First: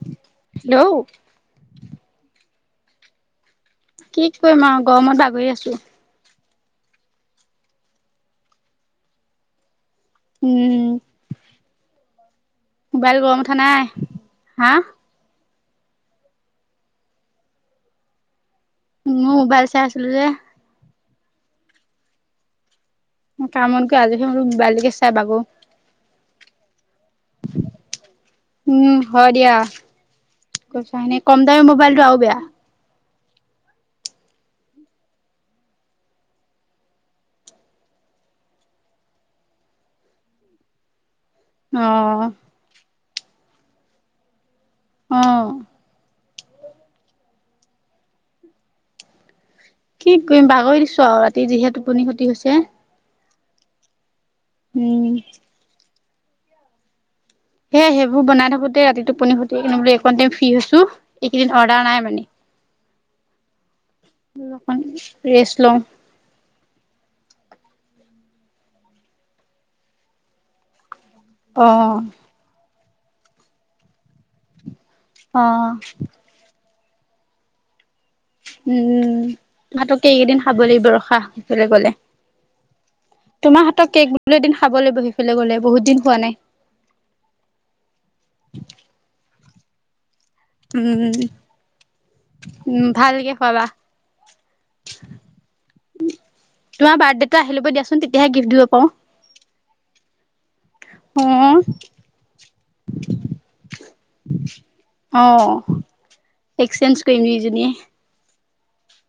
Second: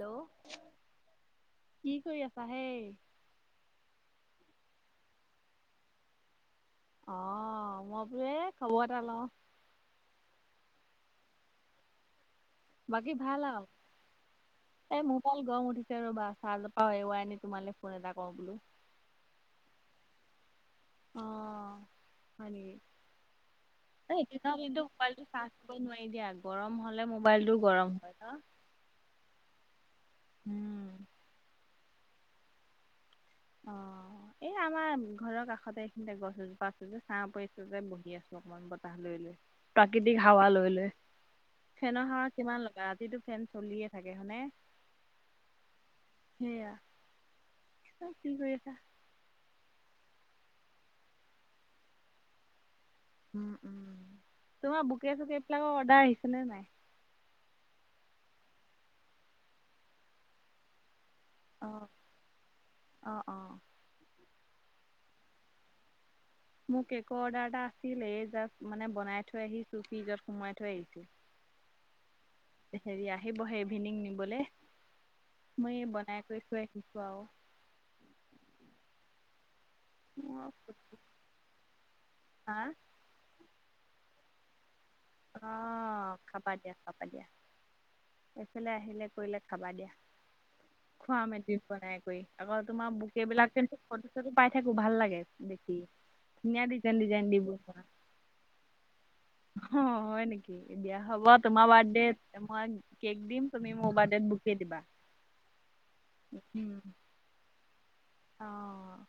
Hello hello কি কৰি আছা হেই? কি কৰিম আৰু, গৰমত বাগৰি আছোঁ। অ', মই বোলো এই খবৰ এটা লওঁ। উম। বাকী মোবাইল গৰম ভাল উঠা আৰু? নাই হা এই মোপাইাল গৰম উঠি ৰ'বা চাৰ্ৰজপা এৰুৱাই আনি তোমালৈ ফোন এটা কৰওঁ বোলো। [unintelligible] মোবাইল আছিলোঁ যে। অ', হয় নেকি? কামত গৈ আজৰি হৈ [unintelligible] এইটো মোবাইলকে চাই পোৱালীটো বাগো চা নোৱাৰি দিয়া, গৰম হলে মোবাইলটোও গৰম হয় ন? উম, হয় দিয়া। কৈছা উম। এনে কম দামী মোবাইলটো আৰু বেয়া। অ', এই আমাৰ ঘৰৰ কাষতে এইখিনিতে গছ এজোপা আছে যে, চাঁ পৰিচেযে বহি আছোঁ। মন বতাহ লৈ লৈ, প্ৰাকৃতিক হাৱা লৈ লৈ। অ ফেনৰ হাৱা কিমান ল'বা, ৰাতিটো ফেন চলিয়ে থাকে হনে? অ'। সেয়া। কি কৰি আছা? কি কৰিম, বাগৰি দিছোঁ আৰু ৰাতি যিহে টোপনি ক্ষতি হৈছে। উম, উম। তোমাৰ উম বুকে চুকে বিলাকৰ অৰ্ডাৰ আহিছে নে নাই? হে সেইবোৰ বনাই থাকোতে ৰাতি টোপনি ক্ষতি, এনে বোলো এইকণ টাইম ফ্ৰী হৈছোঁ। এইকেইদিন অৰ্ডাৰ অ', নাই মানে। অ', অ'। এইকেইদিন অকণ ৰেষ্ট লওঁ। মোৰ কেকৰ অৰ্ডাৰ এটা আছিলে, এই জাষ্ট মানে বনাই থৈ আহিছোঁ, ফ্ৰিজত সোমোৱাই থৈ আহিছোঁ। অ'। হেৰি আহিবহে ইভিনিং নিবলে, অ মই বনাই কৰি থৈ আহিছোঁ আৰু। উম, ভাতকে এইকেইদিন খাব লাগিব ৰখা, বেলেগলে। হা? তোমাৰ হাত কেক বোলো এদিন খাবল লাগিবহি অ', খাবা দিয়া খাবা দিয়া। এইফালে আহিলে কৰিলে খাবা দিয়া। উম খোৱাম এদিন বনাই কৰি। আকৌ উম তোমাৰ বুকে ভালকে বিলাক খোৱাবা কিন্তু ফটো চটো পাই থাকোঁ, ভাল লাগে দে খি, ধুনিয়া ডিজাইন তোমাৰ ডিজাইন দি বাৰ্থডেটো আহি ল'ব বনোৱা। দিয়াচোন তেতিয়াহে গিফ্ট দিব পাৰো অ', হয় নেকি? দিয়া হ'ব অ তোমাৰ বাৰ্থডেত মই কেক দিম, তুমি মোৰ বাৰ্থডেত বুকে দিবা। অ', এক্সচেঞ্জ কৰিম দুইজনীয়ে। অ'।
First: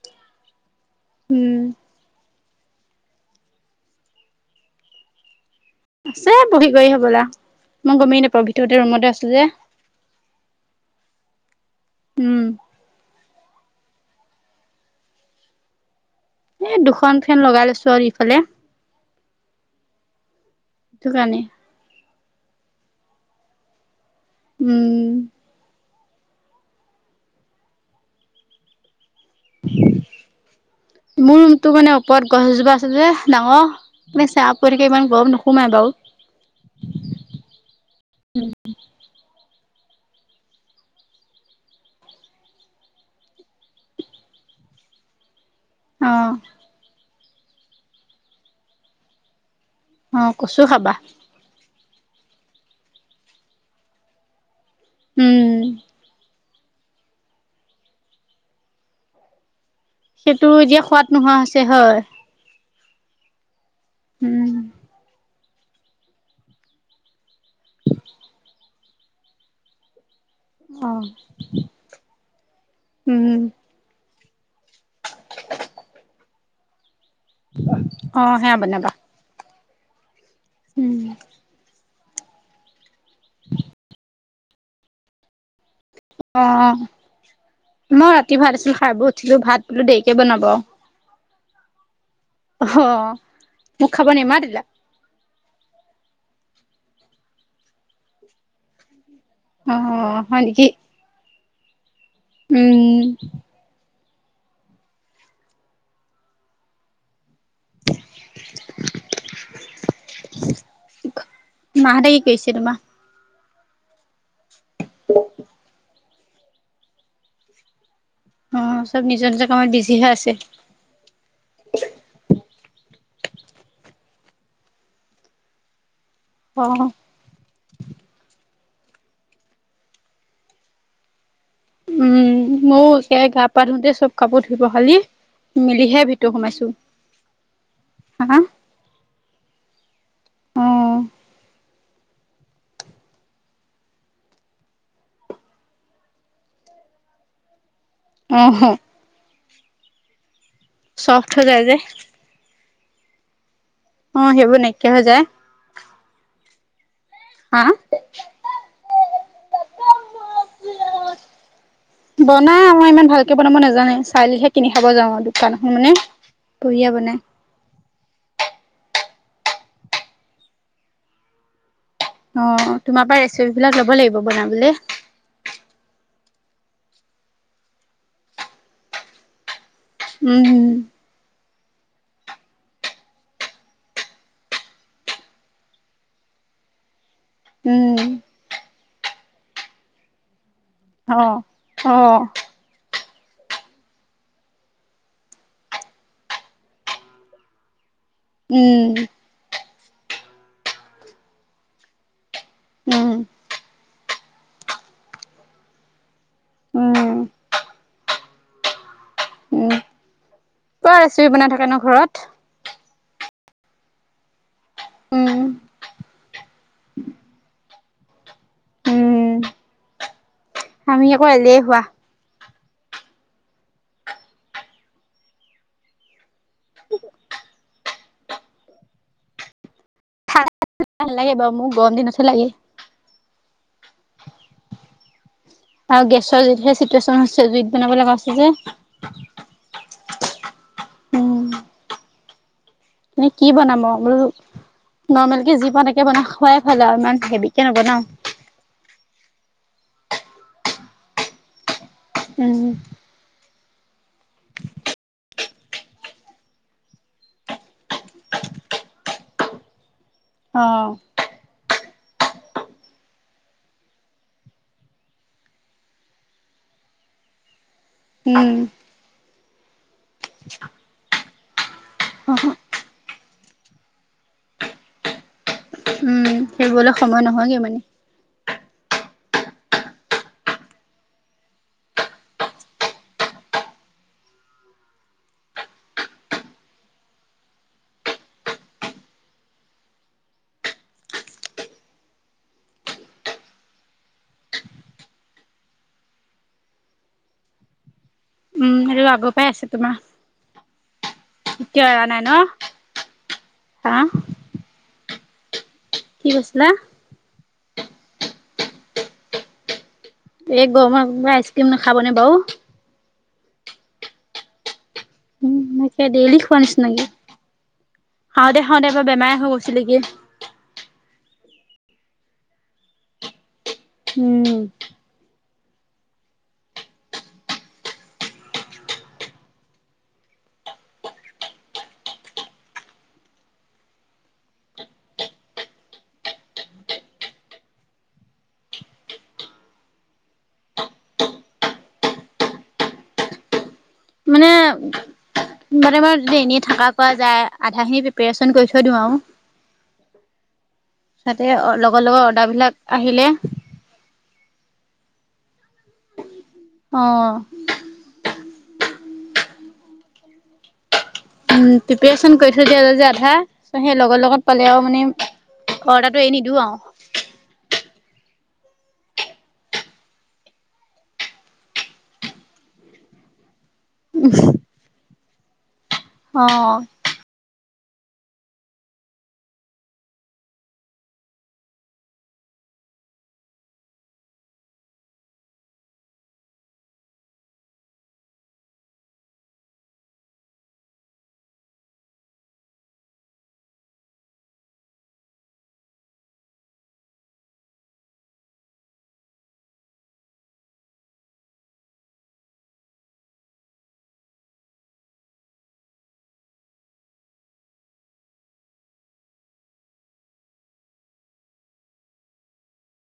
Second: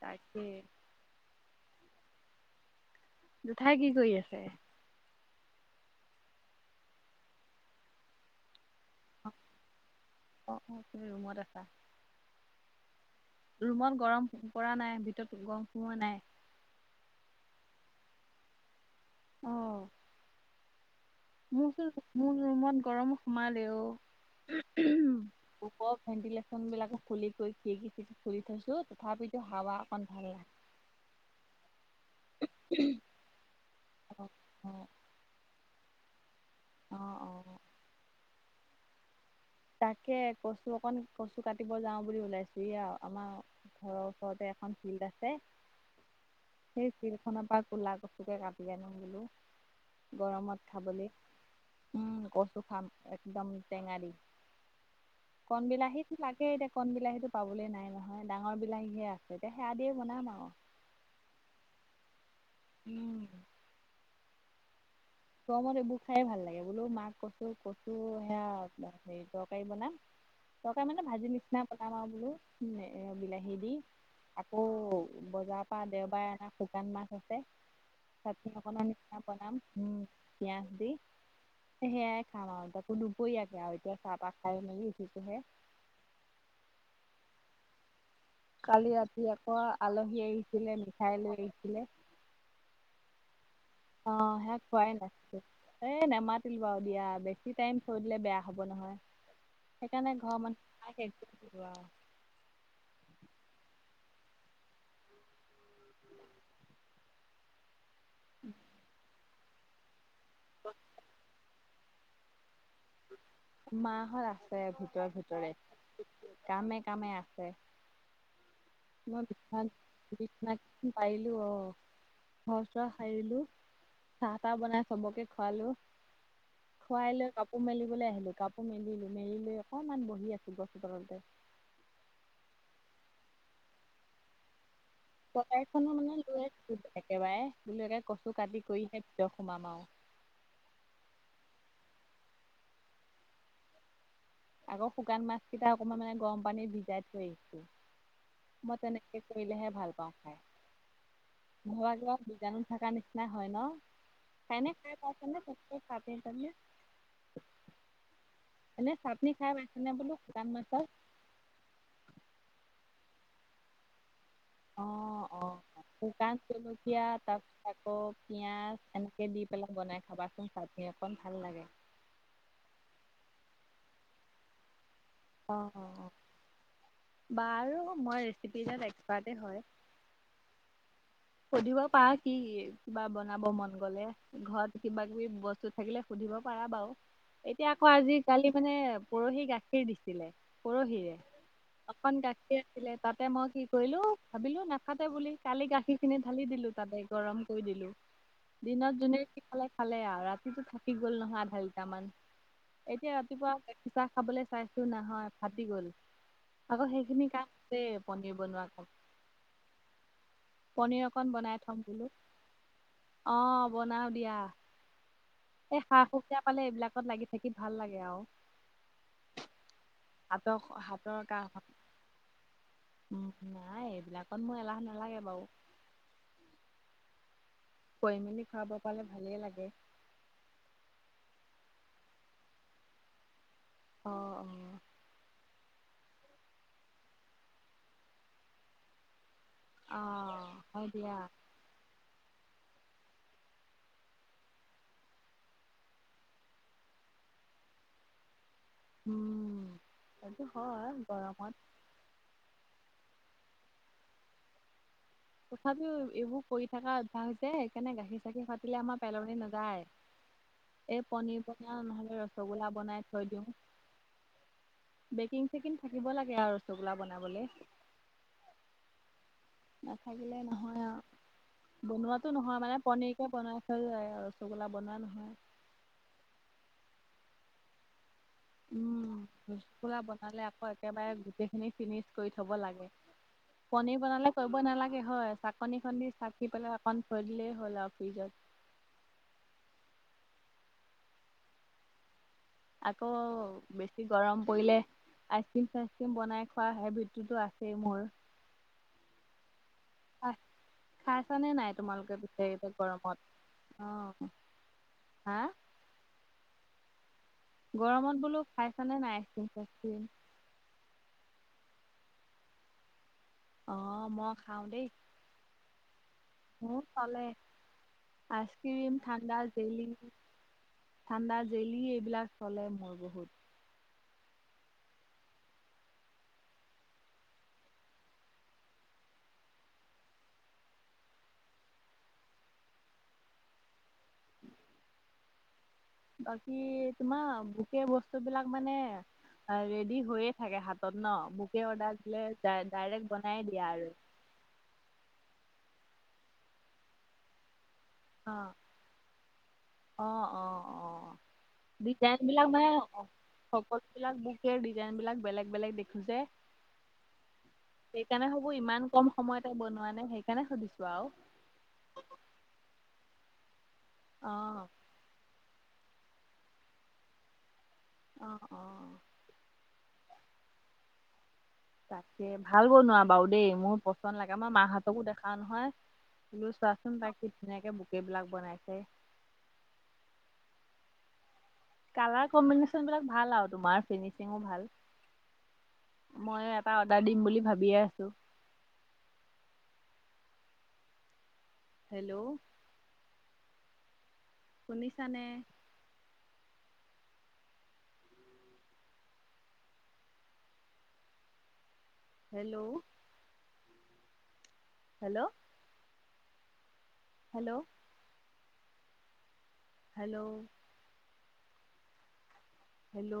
তাকে। উম। জোঠাই কি কৰি আছে? আছে বহি কৰি হ'বলা, মই গমেই নাপাওঁ ভিতৰতে ৰুমতে অ আছোঁ যে। অ', অ', তুমি ৰুমত আছা। উম ৰুমত গৰম পৰা নাই, ভিতৰত গৰম সোৱোৱা নাই। এ, দুখন ফেন লগাই লৈছো আৰু ইফালে। অ'। সেইটো কাৰণে। মোৰ চো মোৰ ৰুমত গৰম সোমালেও উম ওপৰৰ ভেন্টিলেচন বিলাকো খুলি কৰি, খিৰিকী চিৰিকি খুলি থৈছো, তথাপিত হাৱা অকণ ভাল নাহে। মোৰ ৰুমতটো মানে ওপৰত গছ এজোপা আছে যে, ডাঙৰ মানে চাহ পৰি অ থাকে ইমান গৰম নোসো সোমাই বাৰু। অ অ তাকে কচু অকন কচু কাটিব যাও বুলি ওলাইছো এয়া আমা ঘৰৰ ওচৰতে এখন ফিল্ড আছে অ সেই ফিল্ডখনপা কোলা কছুকে কাটি আনুং বোলো অ কচু গৰমত খাবা খাবলে, উম কচু খাম একদম টেঙা দি উম কন বিলাহীতো লাগে এতিয়া কন বিলাহীতো পাবলে নাই নহয়, ডাঙৰ বিলাহী আছে এতিয়া সেয়া দিয়ে বন সেইটো এতিয়া খোৱাদ নোহোৱা হৈছে হয় উম উম গৰমত এইবো খাইয়ে ভাল লাগে বোলো মাক কচু কচু সেয়া হে তৰকাৰী বনাম তৰকাৰি অ মানে ভাজি নিচিনা বনাম আৰু বোলো এ উম বিলাহী দি আকৌ বজাৰপা দেওবাৰে এনা শুকান মাছ আছে অ চাটনি সেয়া অকমান বনাবা বনাম পিয়াঁজ দি উম সেয়াই খামা আৱ তা দুপৰীয়াকে আৱ এতিয়া চাহটাহ খাই মেলি উঠিছোঁহে অ মই ৰাতিৰ ভাত আছিল কালি খাইবই ৰাতি উঠিলোঁ আকৌ ভাত বোলো আলহী দেৰিকে বনাব মিঠাই লৈ আহিছিলে মোক খাব অহ নেমাতিলা শেষ হোৱাই নাই এ নেমাতিলোঁ আও দিয়া বেছি টাইম থৈ দিলে বেয়া হব নহয় অ সেইকাৰণে ঘৰৰ হয় নেকি মানুহে খাই শেষ কৰি দিলোঁ আৱ উম উম [unintelligible] মাহঁতে কি কৰিছে তোমা? মাহত আছে ভিতৰে ভিতৰে, কামে কামে আছে অ চব মই নিজৰ নিজৰ বিচনাত কামত বিজি হৈ আছে বিচনাত পাৰিলো অ ঘৰচৰ সাৰিলো চাহ-তাহ বনাই চবকে খোৱালোঁ অ খুৱাই লৈ কাপোৰ মেলিবলে আহিলো কাপোৰ মেলিলো, মেলি লৈ অকমান বহি আছো গছৰতলতে উম মও সেয়াই গা-পা ধুওঁতে চব কাপোৰ ধুই পখালি কটাৰীখনো মিলিহে মানে ভিতৰত লৈ সোমাইছো আনিছোঁ একেবাৰে বোলো একে হা কচু কাটি কৰিহে ভিতৰত সোমাম আৱ অ আকৌ শুকান মাছ কেইটা অকমান মানে গৰম পানীত ভিজাই থৈ আহিছো অ মই তেনেকে কৰিলেহে ভাল পাওঁ খাই। চফ্ট হৈ যায় যে খোৱা বোৱাত বীজাণু থাকা নিচিনাই হয় ন অ সেইবোৰ নাইকিয়া হৈ যায় সুব ভাবিছানে হা এনে চাটনি খাই পাইছানে বোলো শুকান মাছৰ? বনাই আমা ইমান ভালকে বনাব নাজানে, চালিহে কিনি অ খাব যাওঁ আৰু দোকান এখন অ মানে শুকান বঢ়িয়া জলকীয়া বনাই তাৰপিছত আকৌ পিঁয়াজ এনেকে দি পেলাই বনাই খাবাচোন চাটনী অকণ ভাল লাগে। অ অ তোমাৰ পৰা ৰেচিপি বিলাক ল'ব লাগিব বনাবলে অ অ বাৰু মই ৰেচিপিডাত এক্সপাৰ্টে হয় উম সুধিব পাৰা কি কিবা বনাব মন গলে। ঘত কিবা কিবি বস্তু থাকিলে সুধিব পাৰা বাও এতিয়া আক' উম আজি, কালি মানে পৰহি গাখীৰ দিছিলে। পৰহিৰে অ অ অকণ তে তেই আছিলে। তাতে মই কি কৰিলো ভাবিলো নাফাতে বুলি কালি গাখীৰ খিনি ঢালি দিলো তাতে গৰম কৰি দিলো উম দিনত যোনে যি খালে খালে আও ৰাতিটো থাকি গ'ল নহয় আধালিটাৰ মান। উম এতিয়া ৰাতিপুৱা গাখীৰ চাহ খাবলে চাইছোঁ নহয় ফাটি গ'ল। আকৌ উম সেইখিনি কাম আছেই পনিৰ বনোৱাখন। উম পুৰা পনিৰ ৰেচিপি অকণ বনাই থাকে ন থ'ম বোলো। ঘৰত অঁ, বনাওঁ দিয়া। অঁ, অ। এহ্ সা-সুবিধা পালে এইবিলাকত লাগি থাকি ভাল লাগে আও। উম হাত আমি আকৌ হাতৰ কাহখন এলেহুৱা উম নাই এইবিলাকত মোৰ এলাহ নালাগে বাৰু। কৰি মেলি খুৱাব পালে ভালেই লাগে। তোক ভাল লাগে বাৰু। মোক গৰম দিন চুষ্টি লাগে। অ আৰু গেছৰ যিহে চিটুৱেচন হৈছে জুইত বনাব লগা হৈছে যে অ হয় দিয়া অঁ। নে কি বনাব মগু নৰ্মেল কে যি পাওঁ তাকে বনাই খোৱাই ভাল লাগে আৰু ইমান হেভিকে নবনাও। উম, এইটো হয় গৰমত। এনি তথাপিও এইবোৰ কৰি থকা অভ্যাস যে সেইকাৰণে গাখীৰ-চাখীৰ ফাতিলে আমাৰ পেলনি নাযায়। অ', এই পনিৰ-পনা নহলে ৰসগোল্লা বনাই থৈ দিওঁ। বেকিং-চেকিন থাকিব লাগে আৰু ৰসগোল্লা বনাবলে। উম। নাথাকিলে নহয় আও। বনোৱাতো নহয় মানে, পনীৰকে বনাই থলো হয় আৰু ৰসগোল্লা বনোৱা নহয়। উম, সেইবোৰলে সময় নহয়গে মানে? উম, ৰসগোল্লা বনালে আকৌ একেবাৰে গোটেইখিনি ফিনিচ কৰি থ'ব লাগে। পনীৰ বনালে কৰিব নালাগে হয়। চাকনিখন দি চাকি পেলাই অকণ থৈ দিলেই হ'ল আৰু ফ্ৰিজত। আকৌ বেছি গৰম পৰিলে আইচ ক্ৰীম-চাইচ ক্ৰীম বনাই খোৱা সেই হেভিততুটো আছেই মোৰ। উম, সেইটো আগৰ পৰাই আছে তোমাৰ। খাইচানে নাই এতিয়া এৰা তোমালোকে নাই ন পিছে এইবোৰ গৰমত? হাঁহ অঁ, হাঁ? কি কৈছিলা? গৰমত বোলো খাইছা নে নাই আইচক্ৰীম-চাইচক্ৰীম? এই গৰমত কোনোবাই আইচক্ৰীম নাখাব নে বাৰু। অঁ, মই খাওঁ দেই। মোক কিবা ডেইলি খোৱা মোৰ নিচিনা লাগে। চলে। খাওঁতে, খাওঁতে আইচক্ৰীম, এবাৰ ঠাণ্ডা বেমাৰে হৈ জেলি, গৈছিলেগে। ঠাণ্ডা, জেলি এইবিলাক চলে মোৰ বহুত। উম। বাকী তোমাৰ গোটেই বুকে বস্তুবিলাক মানে আ ৰেডি হৈয়ে থাকে হাতত ন, বুকে অৰ্ডাৰ দিলে ডা ডাইৰেক্ট বনায়ে দিয়া আৰু। মানে মানে মই [unintelligible] থাকা কোৱা যায় আধাখিনি প্ৰিপাৰেচন কৰি থৈ দিওঁ আৰু। অ অ অ, তাতে লগৰ লগৰ ডিজাইনবিলাক মানে অৰ্ডাৰবিলাক অ আহিলে সকল বিলাক বুকে ডিজাইনবিলাক বেলেগ - বেলেগ দেখো যে। অ। সেইকাৰণে হবো ইমান কম সময়তে বনোৱা নে সেইকাৰণে সুধিছো আৰু। উম, প্ৰিপাৰেচন কৰি থৈ দিয়া যে আধা, চ সেই লগৰ লগত অ', পালে আৰু মানে ঘৰ এটো এ নিদিও আৰু। অ অ। তাকে, ভাল বনোৱা বাৰু দেই মোৰ পচন্দ লাগে, মই মাহঁতকো দেখাও নহয়। লৈ অ', চোৱাচোন তাক খুব ধুনীয়াকে বুকেবিলাক বনাইছে। কালাৰ কম্বিনেশ্যনবিলাক ভাল আৰু তোমাৰ ফিনিচিঙো ভাল। মই এটা অৰ্ডাৰ দিম বুলি ভাবিয়ে আছো। হেল্ল'? শুনিছানে? Hello? Hello? Hello? Hello? Hello?